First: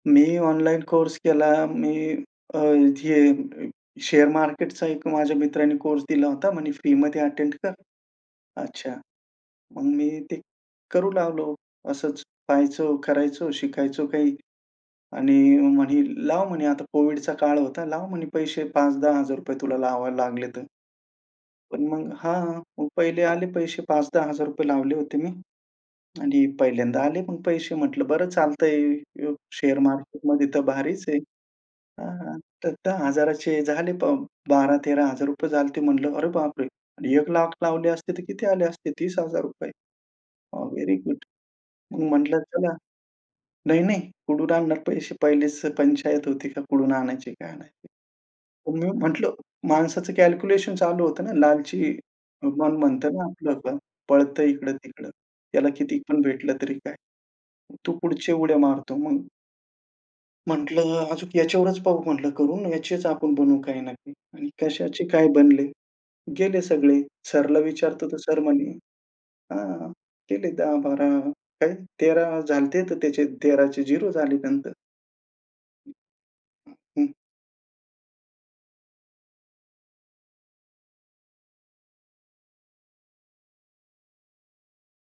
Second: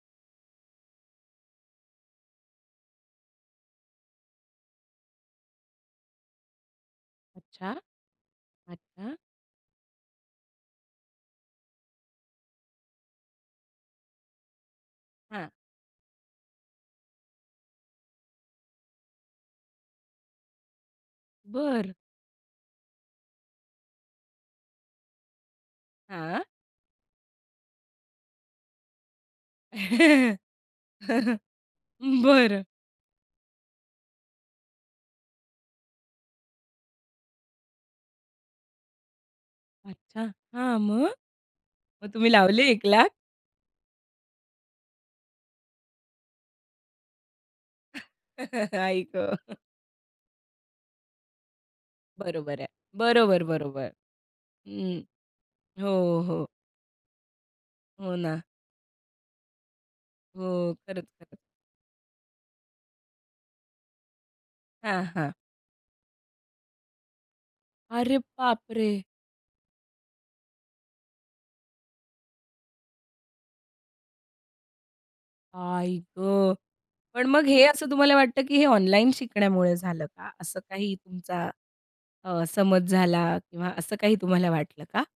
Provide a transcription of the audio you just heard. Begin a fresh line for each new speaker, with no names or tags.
मी online course केला. मी अ, हे share मार्केटचा एक माझ्या मित्राने कोर्स दिला होता. म्हणे फ्रीमध्ये अटेंड कर.
अच्छा.
अच्छा,
अच्छा.
मग मी ते करू लागलो. असंच पहायचो, करायचो शिकायचो काही. आणि
हां.
म्हणे, "लाव" म्हणे, आता COVIDचा काळ होता. "लाव म्हणे पैसे ₹5-10 हजार तुला लावावे लागले तर." पण
बरं.
मग हां, प पहिले आले पैसे ₹5-10 हजार लावले होते मी.
हां.
आणि पहिल्यांदा आले पण पैसे म्हटलं, "बरं चालतंय [unintelligible] शेअर मार्केटमध्ये तरं भारीच आहे." हां
बरं.
तर 10000 चे झाले ब ₹12-13 हजार झालते म्हटलं, "अरे बाप रे! 100000 लावले असते तर किती आले असते? ₹30 हजार
अच्छा!
अ,
हां.
व्हेरी
मग?
गुड." मग
मग तुम्ही
म्हटलं,
लावले
"चला.
1 लाख?
नाही-नाही कुठून आणणार? अशी पहिलीच पंचायत होती का कुठूना आणायचे? काय आणायचे?" मी
आई
म्हटलं
ग.
माणसाचं कॅल्क्युलेशन चालू होतो ना लालची
बरोबर आहे,
मन म्हणतो ना
बरोबर,
आपलं,
बरोबर.
पळत
हं.
इकडं-तिकडं. त्याला
हो,
किती पण
हो.
भेटलं तरी काय. तो
हो
पुढची
ना.
उड्डया मारतो मग.
हो.
म्हटलं,
खरंच,
"अजून
खर
याच्यावरच पाहू" म्हटलं, "करून, याचीच आपण बनवू काही ना काही." आणि कशाचे
हां,
काय
हां.
बनले? गेले सगळे. सरला विचारतो तर
अरे
सर
बाप
म्हणे,
रे!
"हां, गेले 10-12 काय 13 झाले होते. तर त्याचे 13चे 0 झाले नंतर.
आई गं.
हं.
पण मग हे असं तुम्हाला वाटतं, की हे ऑनलाईन शिकण्यामुळे झालं का? असं काही तुमचा अ, समज झाला किंवा असं काही तुम्हाला वाटलं का?